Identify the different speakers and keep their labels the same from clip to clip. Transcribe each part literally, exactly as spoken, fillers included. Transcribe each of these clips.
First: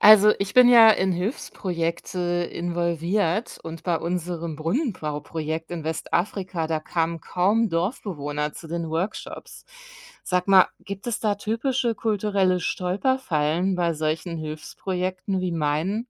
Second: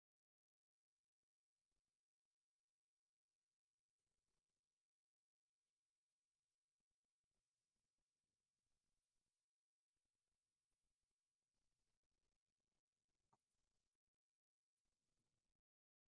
Speaker 1: Also, ich bin ja in Hilfsprojekte involviert und bei unserem Brunnenbauprojekt in Westafrika, da kamen kaum Dorfbewohner zu den Workshops. Sag mal, gibt es da typische kulturelle Stolperfallen bei solchen Hilfsprojekten wie meinen?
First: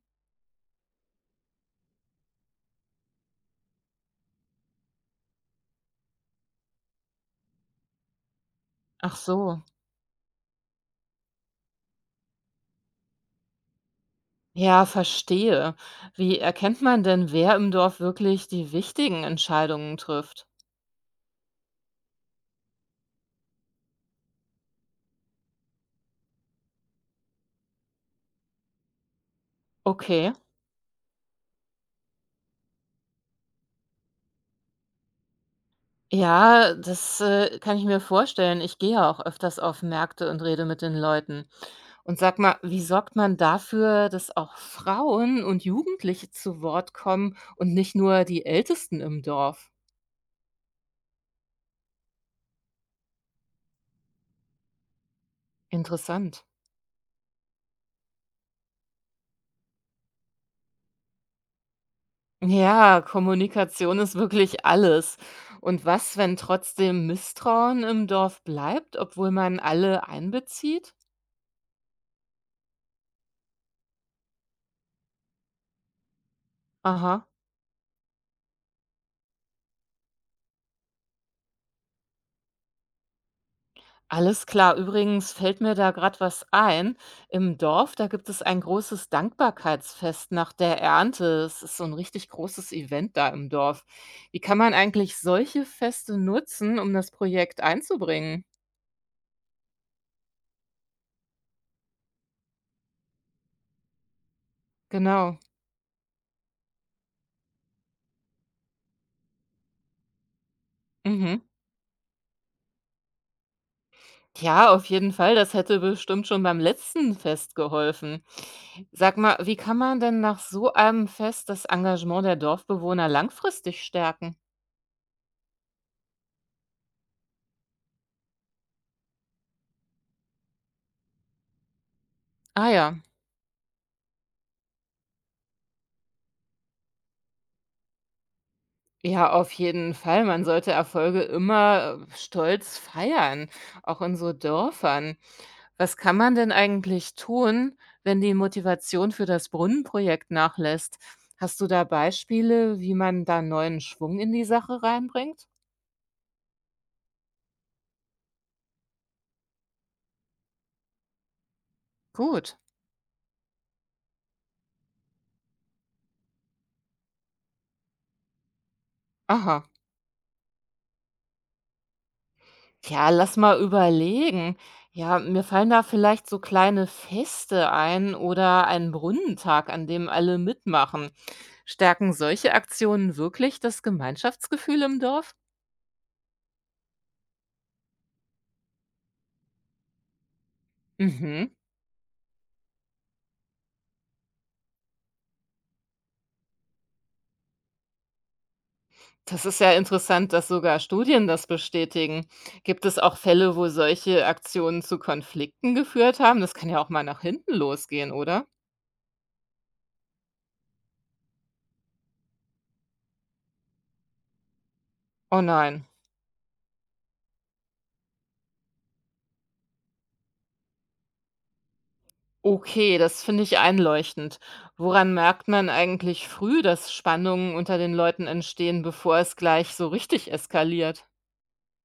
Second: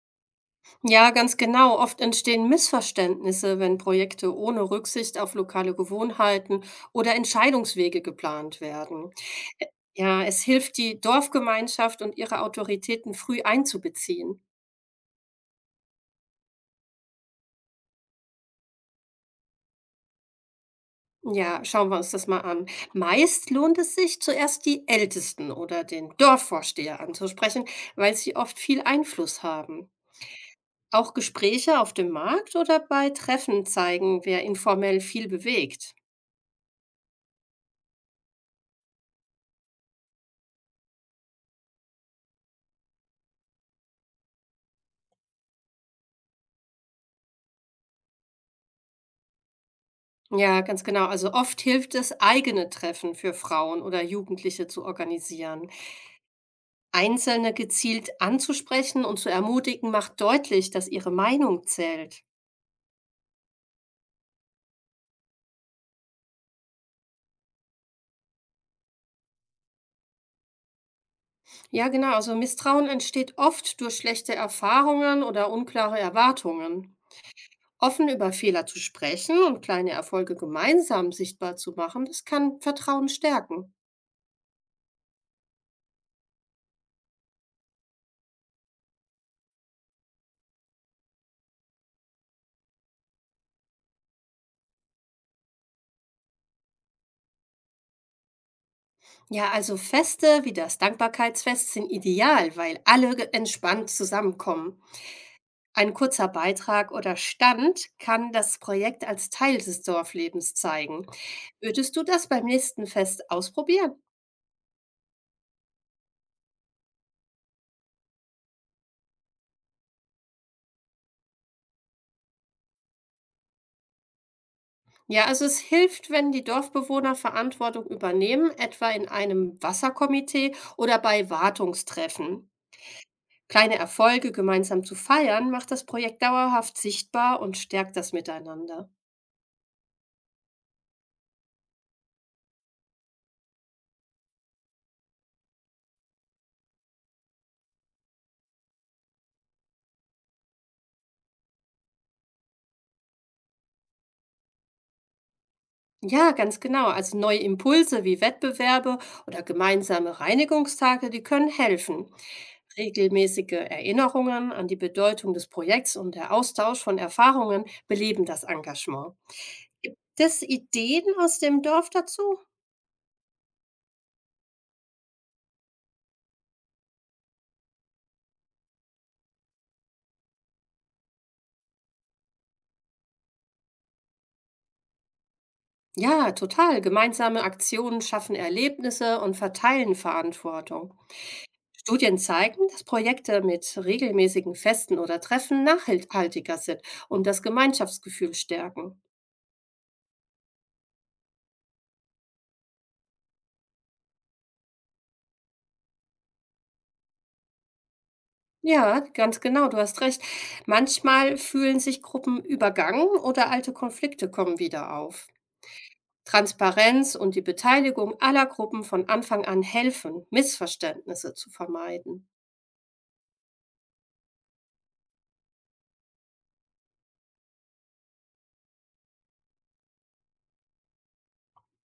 Speaker 2: Ja, ganz genau. Oft entstehen Missverständnisse, wenn Projekte ohne Rücksicht auf lokale Gewohnheiten oder Entscheidungswege geplant werden.
Speaker 1: Ach so.
Speaker 2: Ä- Ja, es hilft, die Dorfgemeinschaft und ihre Autoritäten früh einzubeziehen.
Speaker 1: Ja, verstehe. Wie erkennt man denn, wer im Dorf wirklich die wichtigen Entscheidungen trifft?
Speaker 2: Ja, schauen wir uns das mal an. Meist lohnt es sich, zuerst die Ältesten oder den Dorfvorsteher anzusprechen, weil sie oft viel Einfluss haben.
Speaker 1: Okay.
Speaker 2: Auch Gespräche auf dem Markt oder bei Treffen zeigen, wer informell viel bewegt.
Speaker 1: Ja, das, äh, kann ich mir vorstellen. Ich gehe ja auch öfters auf Märkte und rede mit den Leuten. Und sag mal, wie sorgt man dafür, dass auch Frauen und Jugendliche zu Wort kommen und nicht nur die Ältesten im Dorf?
Speaker 2: Ja, ganz genau. Also oft hilft es, eigene Treffen für Frauen oder Jugendliche zu organisieren.
Speaker 1: Interessant.
Speaker 2: Einzelne gezielt anzusprechen und zu ermutigen, macht deutlich, dass ihre Meinung zählt.
Speaker 1: Ja, Kommunikation ist wirklich alles. Und was, wenn trotzdem Misstrauen im Dorf bleibt, obwohl man alle einbezieht?
Speaker 2: Ja, genau. Also Misstrauen entsteht oft durch schlechte Erfahrungen oder unklare Erwartungen.
Speaker 1: Aha.
Speaker 2: Offen über Fehler zu sprechen und kleine Erfolge gemeinsam sichtbar zu machen, das kann Vertrauen stärken.
Speaker 1: Alles klar. Übrigens fällt mir da gerade was ein. Im Dorf, da gibt es ein großes Dankbarkeitsfest nach der Ernte. Es ist so ein richtig großes Event da im Dorf. Wie kann man eigentlich solche Feste nutzen, um das Projekt einzubringen?
Speaker 2: Ja, also Feste wie das Dankbarkeitsfest sind ideal, weil alle ge- entspannt zusammenkommen.
Speaker 1: Genau.
Speaker 2: Ein kurzer Beitrag oder Stand kann das Projekt als Teil des Dorflebens zeigen.
Speaker 1: Mhm.
Speaker 2: Würdest du das beim nächsten Fest ausprobieren?
Speaker 1: Ja, auf jeden Fall. Das hätte bestimmt schon beim letzten Fest geholfen. Sag mal, wie kann man denn nach so einem Fest das Engagement der Dorfbewohner langfristig stärken?
Speaker 2: Ja, also es hilft, wenn die Dorfbewohner Verantwortung übernehmen, etwa in einem Wasserkomitee oder bei Wartungstreffen.
Speaker 1: Ah ja.
Speaker 2: Kleine Erfolge gemeinsam zu feiern, macht das Projekt dauerhaft sichtbar und stärkt das Miteinander.
Speaker 1: Ja, auf jeden Fall. Man sollte Erfolge immer äh, stolz feiern, auch in so Dörfern. Was kann man denn eigentlich tun, wenn die Motivation für das Brunnenprojekt nachlässt? Hast du da Beispiele, wie man da neuen Schwung in die Sache reinbringt?
Speaker 2: Ja, ganz genau. Also neue Impulse wie Wettbewerbe oder gemeinsame Reinigungstage, die können helfen.
Speaker 1: Gut.
Speaker 2: Regelmäßige Erinnerungen an die Bedeutung des Projekts und der Austausch von Erfahrungen beleben das Engagement.
Speaker 1: Aha.
Speaker 2: Gibt es Ideen aus dem Dorf dazu?
Speaker 1: Ja, lass mal überlegen. Ja, mir fallen da vielleicht so kleine Feste ein oder einen Brunnentag, an dem alle mitmachen. Stärken solche Aktionen wirklich das Gemeinschaftsgefühl im Dorf?
Speaker 2: Ja, total. Gemeinsame Aktionen schaffen Erlebnisse und verteilen Verantwortung.
Speaker 1: Mhm.
Speaker 2: Studien zeigen, dass Projekte mit regelmäßigen Festen oder Treffen nachhaltiger sind und das Gemeinschaftsgefühl stärken.
Speaker 1: Das ist ja interessant, dass sogar Studien das bestätigen. Gibt es auch Fälle, wo solche Aktionen zu Konflikten geführt haben? Das kann ja auch mal nach hinten losgehen, oder?
Speaker 2: Ja, ganz genau, du hast recht. Manchmal fühlen sich Gruppen übergangen oder alte Konflikte kommen wieder auf.
Speaker 1: Oh nein.
Speaker 2: Transparenz und die Beteiligung aller Gruppen von Anfang an helfen, Missverständnisse zu vermeiden.
Speaker 1: Okay, das finde ich einleuchtend. Woran merkt man eigentlich früh, dass Spannungen unter den Leuten entstehen, bevor es gleich so richtig eskaliert?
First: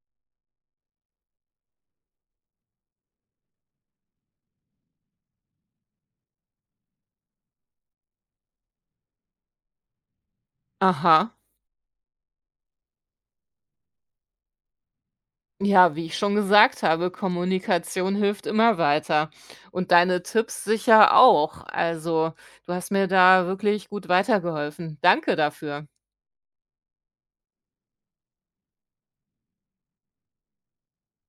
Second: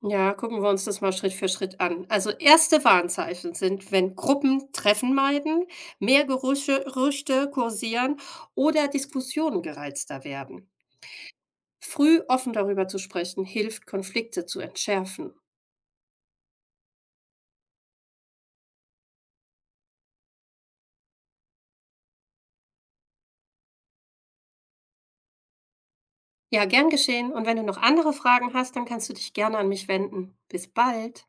Speaker 2: Ja, gucken wir uns das mal Schritt für Schritt an. Also erste Warnzeichen sind, wenn Gruppen Treffen meiden, mehr Gerüche- Gerüchte kursieren oder Diskussionen gereizter werden.
Speaker 1: Aha.
Speaker 2: Früh offen darüber zu sprechen, hilft, Konflikte zu entschärfen.
Speaker 1: Ja, wie ich schon gesagt habe, Kommunikation hilft immer weiter und deine Tipps sicher auch. Also, du hast mir da wirklich gut weitergeholfen. Danke dafür.
Speaker 2: Ja, gern geschehen. Und wenn du noch andere Fragen hast, dann kannst du dich gerne an mich wenden. Bis bald.